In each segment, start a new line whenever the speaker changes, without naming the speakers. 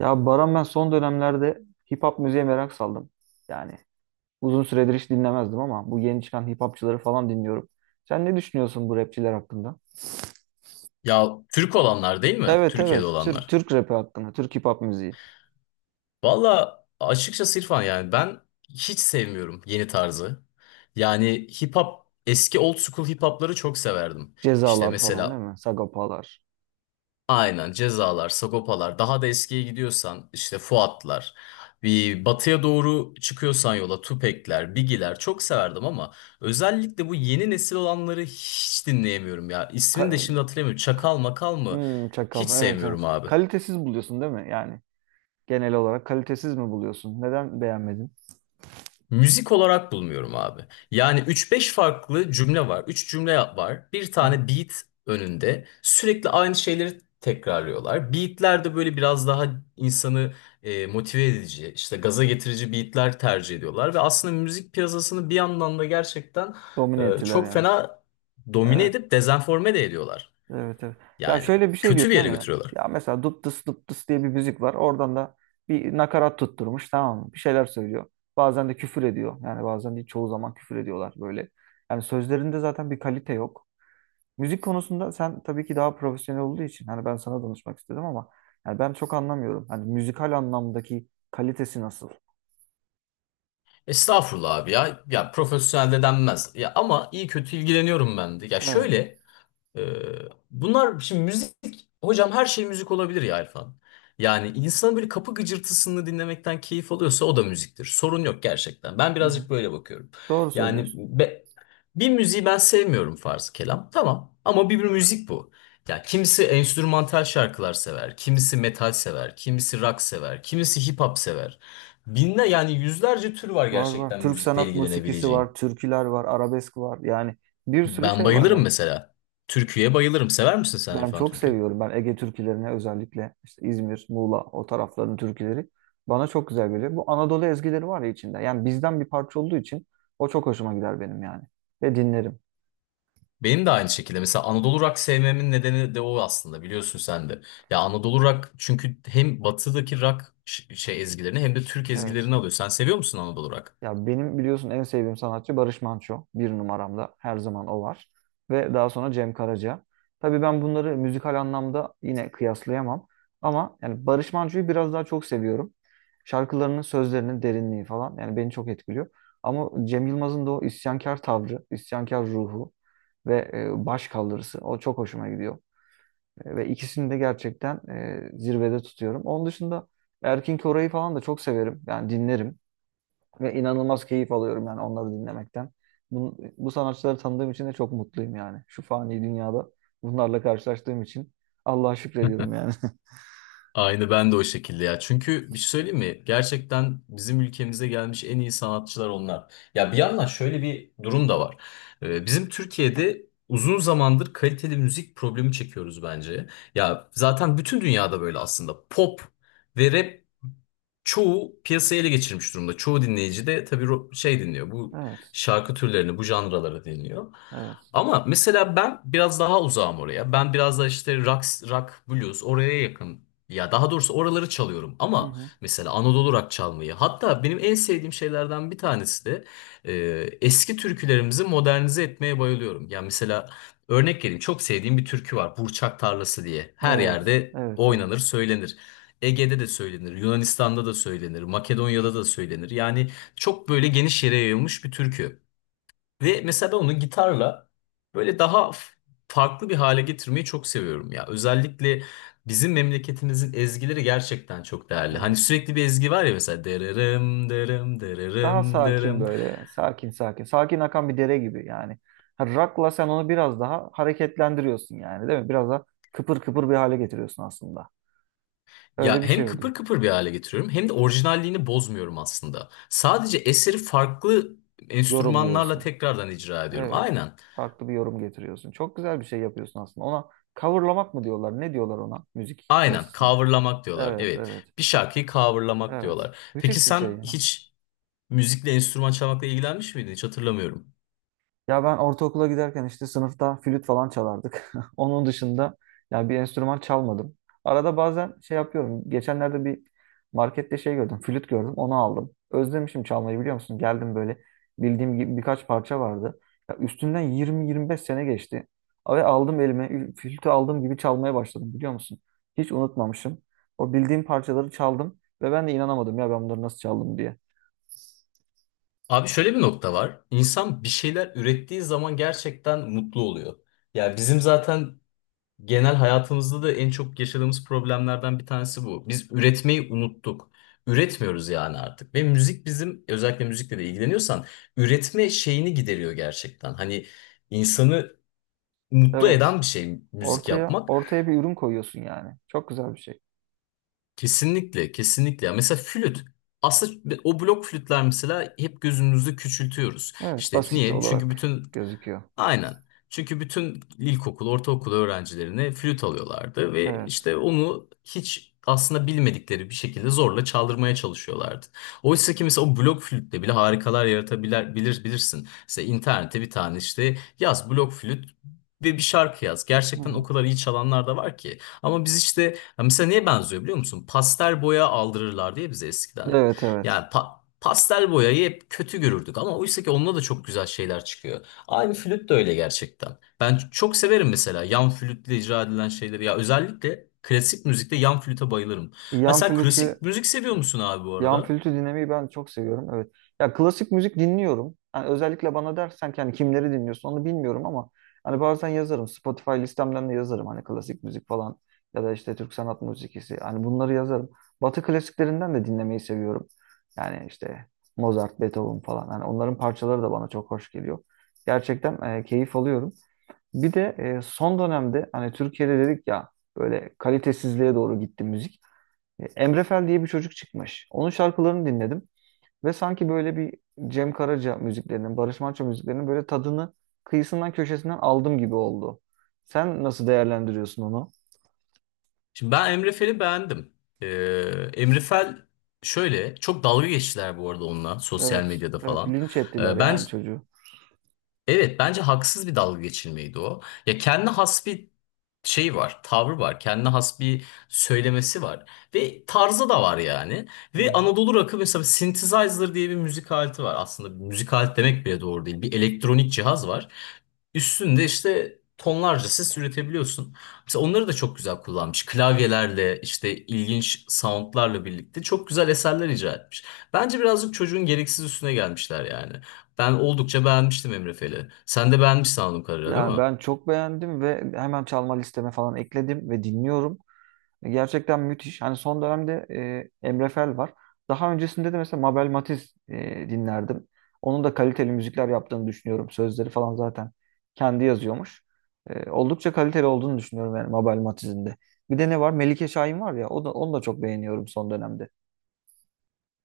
Ya Baran ben son dönemlerde hip hop müziğe merak saldım. Yani uzun süredir hiç dinlemezdim ama bu yeni çıkan hip hopçıları falan dinliyorum. Sen ne düşünüyorsun bu rapçiler hakkında?
Ya Türk olanlar değil mi?
Evet,
Türkiye'de
evet, Türk
olanlar.
Türk rapi hakkında, Türk hip hop müziği.
Valla açıkçası İrfan yani ben hiç sevmiyorum yeni tarzı. Yani hip hop eski old school hip hopları çok severdim. İşte
Cezalar falan değil
mesela
mi? Sagapalar.
aynen Cezalar, Sagopalar daha da eskiye gidiyorsan işte Fuatlar. Bir batıya doğru çıkıyorsan yola Tupac'ler, Biggie'ler çok severdim ama özellikle bu yeni nesil olanları hiç dinleyemiyorum ya. İsmini de
Ka
şimdi hatırlamıyorum.
k-
Çakal makal mı? Hiç
Çakal, evet, evet.
sevmiyorum abi.
Kalitesiz buluyorsun değil mi? Yani genel olarak kalitesiz mi buluyorsun? Neden beğenmedin?
Müzik olarak bulmuyorum abi. Yani üç beş farklı cümle var. Üç cümle var. Bir
Hı hı.
tane beat önünde. Sürekli aynı şeyleri tekrarlıyorlar. Beatler de böyle biraz daha insanı motive edici, işte gaza getirici beatler tercih ediyorlar. Ve aslında müzik piyasasını bir yandan da gerçekten
Domine ettiler
çok
yani.
fena domine
Evet.
edip dezenforme de ediyorlar.
Evet, evet. Ya
Yani
şöyle bir şey
kötü bir
diyorsun değil
yere
mi?
götürüyorlar.
Ya mesela dup dıs dup dıs diye bir müzik var. Oradan da bir nakarat tutturmuş, tamam mı? Bir şeyler söylüyor. Bazen de küfür ediyor. Yani bazen değil çoğu zaman küfür ediyorlar böyle. Yani sözlerinde zaten bir kalite yok. Müzik konusunda sen tabii ki daha profesyonel olduğu için hani ben sana danışmak istedim ama yani ben çok anlamıyorum. Hani müzikal anlamdaki kalitesi nasıl?
Estağfurullah abi ya. Ya profesyonel de denmez. Ya ama iyi kötü ilgileniyorum ben de. Ya
Evet.
şöyle... Bunlar şimdi müzik hocam her şey müzik olabilir ya Erfan. Yani insanın böyle kapı gıcırtısını dinlemekten keyif alıyorsa o da müziktir. Sorun yok gerçekten. Ben
Hı hı.
birazcık böyle bakıyorum.
Doğru
Yani
söylüyorsun.
bir müziği ben sevmiyorum farz kelam. Tamam ama bir müzik bu. Ya kimisi enstrümantal şarkılar sever, kimisi metal sever, kimisi rock sever, kimisi hip hop sever. Binler yani yüzlerce tür var
Var var.
gerçekten
Türk
müzikle
sanat musikisi
ilgilenebileceğin.
var, türküler var, arabesk var. Yani bir sürü
Ben
şey var
bayılırım
yani.
mesela. Türküye bayılırım. Sever misin sen
Ben
İrfan
çok
Türkü?
seviyorum. Ben Ege türkülerini özellikle işte İzmir, Muğla o tarafların türküleri bana çok güzel geliyor. Bu Anadolu ezgileri var ya içinde. Yani bizden bir parça olduğu için o çok hoşuma gider benim yani. Ve dinlerim.
Benim de aynı şekilde. Mesela Anadolu Rock sevmemin nedeni de o aslında biliyorsun sen de. Ya Anadolu Rock çünkü hem batıdaki rock şey ezgilerini hem de Türk
Evet.
ezgilerini alıyor. Sen seviyor musun Anadolu Rock?
Ya benim biliyorsun en sevdiğim sanatçı Barış Manço. Bir numaramda her zaman o var. Ve daha sonra Cem Karaca. Tabii ben bunları müzikal anlamda yine kıyaslayamam. Ama yani Barış Manço'yu biraz daha çok seviyorum. Şarkılarının sözlerinin derinliği falan yani beni çok etkiliyor. Ama Cem Yılmaz'ın da o isyankar tavrı, isyankar ruhu ve baş kaldırısı o çok hoşuma gidiyor. Ve ikisini de gerçekten zirvede tutuyorum. Onun dışında Erkin Koray'ı falan da çok severim. Yani dinlerim. Ve inanılmaz keyif alıyorum yani onları dinlemekten. Bu sanatçıları tanıdığım için de çok mutluyum yani. Şu fani dünyada bunlarla karşılaştığım için Allah'a şükrediyorum yani.
Aynı ben de o şekilde ya. Çünkü bir şey söyleyeyim mi? Gerçekten bizim ülkemize gelmiş en iyi sanatçılar onlar. Ya bir yandan şöyle bir durum da var. Bizim Türkiye'de uzun zamandır kaliteli müzik problemi çekiyoruz bence. Ya zaten bütün dünyada böyle aslında. Pop ve rap çoğu piyasayı ele geçirmiş durumda. Çoğu dinleyici de tabii şey dinliyor. Bu
Evet,
şarkı türlerini, bu janraları dinliyor.
evet.
Ama mesela ben biraz daha uzağım oraya. Ben biraz da işte rock, blues oraya yakın ya daha doğrusu oraları çalıyorum
Hı
ama
hı.
mesela Anadolu rock çalmayı hatta benim en sevdiğim şeylerden bir tanesi de e, eski türkülerimizi modernize etmeye bayılıyorum. Ya mesela örnek vereyim çok sevdiğim bir türkü var Burçak Tarlası diye. Her
Evet,
yerde
evet, evet,
oynanır söylenir. Ege'de de söylenir, Yunanistan'da da söylenir, Makedonya'da da söylenir. Yani çok böyle geniş yere yayılmış bir türkü. Ve mesela ben onu gitarla böyle daha farklı bir hale getirmeyi çok seviyorum ya. Özellikle bizim memleketimizin ezgileri gerçekten çok değerli. Hani
evet.
sürekli bir ezgi var ya mesela dırırım dırım
Daha
dırırım
sakin
dırım.
böyle, sakin sakin. Sakin akan bir dere gibi yani. Ha, Rock'la sen onu biraz daha hareketlendiriyorsun yani değil mi? Biraz daha kıpır kıpır bir hale getiriyorsun aslında.
Ya
Öyle bir şey
hem
oluyor.
kıpır kıpır bir hale getiriyorum hem de orijinalliğini bozmuyorum aslında. Sadece eseri farklı enstrümanlarla
Yorumluyorsun.
tekrardan icra ediyorum.
Evet.
Aynen.
Farklı bir yorum getiriyorsun. Çok güzel bir şey yapıyorsun aslında. Ona coverlamak mı diyorlar? Ne diyorlar ona müzik
Aynen.
piyasasında?
Coverlamak diyorlar.
Evet,
Evet.
evet,
Bir şarkıyı coverlamak
evet.
diyorlar. Peki
Müthiş bir
sen
şey.
hiç müzikle enstrüman çalmakla ilgilenmiş miydin? Hiç hatırlamıyorum.
Ya ben ortaokula giderken işte sınıfta flüt falan çalardık. Onun dışında ya bir enstrüman çalmadım. Arada bazen şey yapıyorum. Geçenlerde bir markette şey gördüm. Flüt gördüm. Onu aldım. Özlemişim çalmayı, biliyor musun? Geldim böyle, bildiğim gibi birkaç parça vardı. Ya üstünden 20-25 sene geçti. Ve aldım elime, flütü aldığım gibi çalmaya başladım, biliyor musun? Hiç unutmamışım. O bildiğim parçaları çaldım ve ben de inanamadım ya, ben bunları nasıl çaldım diye.
Abi şöyle bir nokta var. İnsan bir şeyler ürettiği zaman gerçekten mutlu oluyor. Ya bizim zaten genel hayatımızda da en çok yaşadığımız problemlerden bir tanesi bu. Biz üretmeyi unuttuk. Üretmiyoruz yani artık. Ve müzik bizim özellikle müzikle de ilgileniyorsan üretme şeyini gideriyor gerçekten. Hani insanı mutlu
Evet.
eden bir şey müzik
Ortaya
yapmak.
ortaya bir ürün koyuyorsun yani. Çok güzel bir şey.
Kesinlikle, kesinlikle. Ya mesela flüt. Aslında o blok flütler mesela hep gözümüzde küçültüyoruz.
Evet,
İşte
basit
niye? Çünkü
olarak
bütün
gözüküyor.
Aynen. Çünkü bütün ilkokul, ortaokul öğrencilerine flüt alıyorlardı ve
Evet.
işte onu hiç aslında bilmedikleri bir şekilde zorla çaldırmaya çalışıyorlardı. Oysa ki mesela o blok flütle bile harikalar yaratabilir bilirsin. Mesela internete bir tane işte yaz blok flüt ve bir şarkı yaz.
Hı
Gerçekten o
hı.
kadar iyi çalanlar da var ki. Ama biz işte ya mesela neye benziyor biliyor musun? Pastel boya aldırırlar diye bize eskiden hep.
Evet,
Yani
evet.
pastel boyayı hep kötü görürdük ama oysa ki onunla da çok güzel şeyler çıkıyor. Abi flüt de öyle gerçekten. Ben çok severim mesela yan flütle icra edilen şeyleri. Ya özellikle klasik müzikte yan flüte bayılırım. Ha
Yan
sen
flütü
klasik müzik seviyor musun abi bu
Yan
arada?
flütü dinlemeyi ben çok seviyorum. Evet. Ya klasik müzik dinliyorum. Yani özellikle bana dersen ki hani kimleri dinliyorsun onu bilmiyorum ama hani bazen yazarım. Spotify listemden de yazarım, hani klasik müzik falan ya da işte Türk sanat müziği, hani bunları yazarım. Batı klasiklerinden de dinlemeyi seviyorum. Yani işte Mozart, Beethoven falan. Hani onların parçaları da bana çok hoş geliyor. Gerçekten keyif alıyorum. Bir de son dönemde hani Türkiye'de dedik ya, böyle kalitesizliğe doğru gitti müzik. Emre Fel diye bir çocuk çıkmış. Onun şarkılarını dinledim ve sanki böyle bir Cem Karaca müziklerinin, Barış Manço müziklerinin böyle tadını kıyısından köşesinden aldım gibi oldu. Sen nasıl değerlendiriyorsun onu?
Şimdi ben Emre Fel'i beğendim. Ee, Emre Fel şöyle çok dalga geçtiler bu arada onunla sosyal
Evet,
medyada
evet,
falan.
linç ettiler
Ben
yani çocuğu.
Evet bence haksız bir dalga geçilmeydi o. Ya kendi has bir şey var, tavrı var, kendi has bir söylemesi var ve tarzı da var yani.
Hı
Ve
hı.
Anadolu rock'ı mesela synthesizer diye bir müzik aleti var. Aslında bir müzik aleti demek bile doğru değil. Bir elektronik cihaz var. Üstünde işte tonlarca ses üretebiliyorsun. Mesela onları da çok güzel kullanmış. Klavyelerle işte ilginç soundlarla birlikte çok güzel eserler icra etmiş. Bence birazcık çocuğun gereksiz üstüne gelmişler yani. Ben oldukça beğenmiştim Emre Fel'i. Sen de beğenmişsin anladığım kadarıyla değil
Ya
mi?
ben çok beğendim ve hemen çalma listeme falan ekledim ve dinliyorum. Gerçekten müthiş. Hani son dönemde Emre Fel var. Daha öncesinde de mesela Mabel Matiz dinlerdim. Onun da kaliteli müzikler yaptığını düşünüyorum. Sözleri falan zaten kendi yazıyormuş. Oldukça kaliteli olduğunu düşünüyorum yani Mabel Matiz'in de. Bir de ne var? Melike Şahin var ya. O da, onu da çok beğeniyorum son dönemde.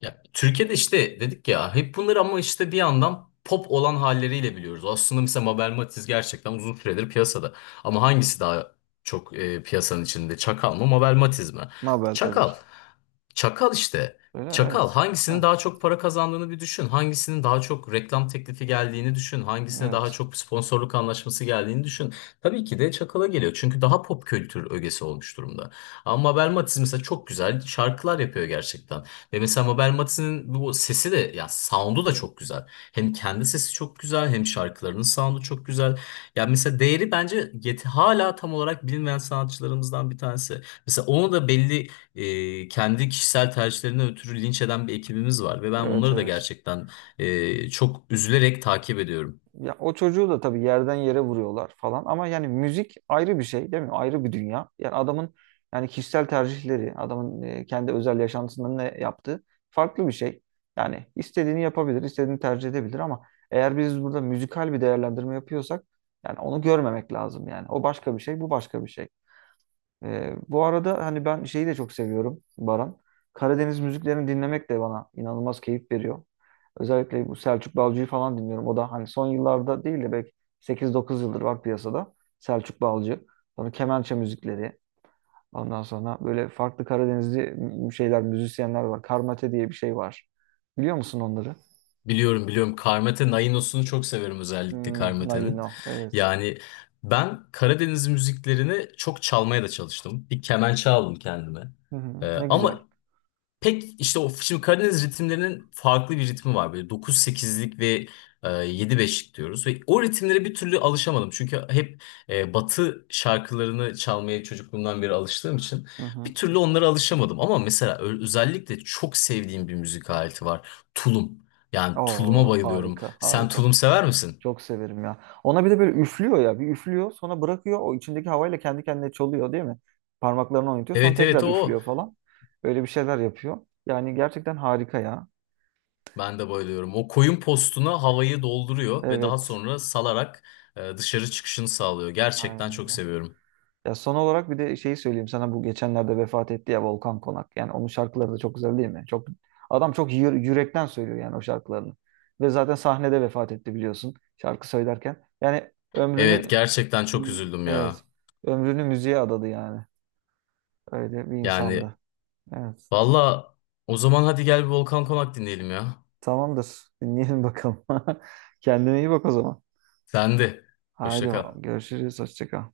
Ya, Türkiye'de işte dedik ya hep bunları ama işte bir yandan pop olan halleriyle biliyoruz. Aslında mesela Mabel Matiz gerçekten uzun süredir piyasada. Ama hangisi daha çok piyasanın içinde? Çakal mı Mabel Matiz mi?
Mabel tabii ki.
Çakal. Çakal işte.
Öyle,
Çakal
evet.
hangisinin
Ha,
daha çok para kazandığını bir düşün. Hangisinin daha çok reklam teklifi geldiğini düşün. Hangisine daha
evet.
çok sponsorluk anlaşması geldiğini düşün. Tabii ki de Çakal'a geliyor. Çünkü daha pop kültür ögesi olmuş durumda. Ama Mabel Matiz mesela çok güzel şarkılar yapıyor gerçekten. Ve mesela Mabel Mati'nin bu sesi de ya sound'u da çok güzel. Hem kendi sesi çok güzel hem şarkılarının sound'u çok güzel. Ya mesela değeri bence yet hala tam olarak bilinmeyen sanatçılarımızdan bir tanesi. Mesela onu da belli kendi kişisel tercihlerinden ötürü linç eden bir ekibimiz var ve ben
Evet,
onları da
evet.
gerçekten çok üzülerek takip ediyorum.
Ya o çocuğu da tabii yerden yere vuruyorlar falan ama yani müzik ayrı bir şey değil mi? Ayrı bir dünya. Yani adamın, yani kişisel tercihleri, adamın kendi özel yaşantısında ne yaptığı farklı bir şey. Yani istediğini yapabilir, istediğini tercih edebilir ama eğer biz burada müzikal bir değerlendirme yapıyorsak yani onu görmemek lazım yani. O başka bir şey, bu başka bir şey. Bu arada hani ben şeyi de çok seviyorum Baran. Karadeniz müziklerini dinlemek de bana inanılmaz keyif veriyor. Özellikle bu Selçuk Balcı'yı falan dinliyorum. O da hani son yıllarda değil de belki 8-9 yıldır var piyasada. Selçuk Balcı. Sonra kemençe müzikleri. Ondan sonra böyle farklı Karadenizli şeyler, müzisyenler var. Karmate diye bir şey var. Biliyor musun onları?
Biliyorum biliyorum. Karmate Nainos'unu çok severim özellikle
Hmm,
Karmate'nin.
Naino. Evet.
Yani ben Karadeniz müziklerini çok çalmaya da çalıştım. Bir kemençe aldım kendime.
Hı hı, ne güzel.
Ama pek işte o şimdi Karadeniz ritimlerinin farklı bir ritmi var. Böyle dokuz sekizlik ve 7-5'lik diyoruz. Ve o ritimlere bir türlü alışamadım. Çünkü hep Batı şarkılarını çalmaya çocukluğumdan beri alıştığım için
Hı hı.
bir türlü onlara alışamadım. Ama mesela özellikle çok sevdiğim bir müzik aleti var. Tulum. Yani tuluma
Oo,
bayılıyorum.
harika,
Sen
harika.
tulum sever misin?
Çok severim ya. Ona bir de böyle üflüyor ya. Bir üflüyor sonra bırakıyor. O içindeki havayla kendi kendine çalıyor değil mi? Parmaklarını oynatıyor. Sonra
Evet evet
tekrar
o.
üflüyor falan. Öyle bir şeyler yapıyor. Yani gerçekten harika ya.
Ben de bayılıyorum. O koyun postuna havayı dolduruyor ve daha
Evet.
sonra salarak dışarı çıkışını sağlıyor.
Aynen,
Gerçekten çok
öyle.
seviyorum.
Ya son olarak bir de şeyi söyleyeyim sana. Bu geçenlerde vefat etti ya Volkan Konak. Yani onun şarkıları da çok güzel değil mi? Çok. Adam çok yürekten söylüyor yani o şarkılarını. Ve zaten sahnede vefat etti, biliyorsun. Şarkı söylerken. Yani
Evet
ömrünü,
gerçekten çok üzüldüm ya.
evet, ömrünü müziğe adadı yani. Öyle bir
Yani
insandı. Evet.
valla o zaman hadi gel bir Volkan Konak dinleyelim ya.
Tamamdır. Dinleyelim bakalım. Kendine iyi bak o zaman.
Sende.
Haydi
Hoşça kal.
bakalım. Görüşürüz. Hoşça kal.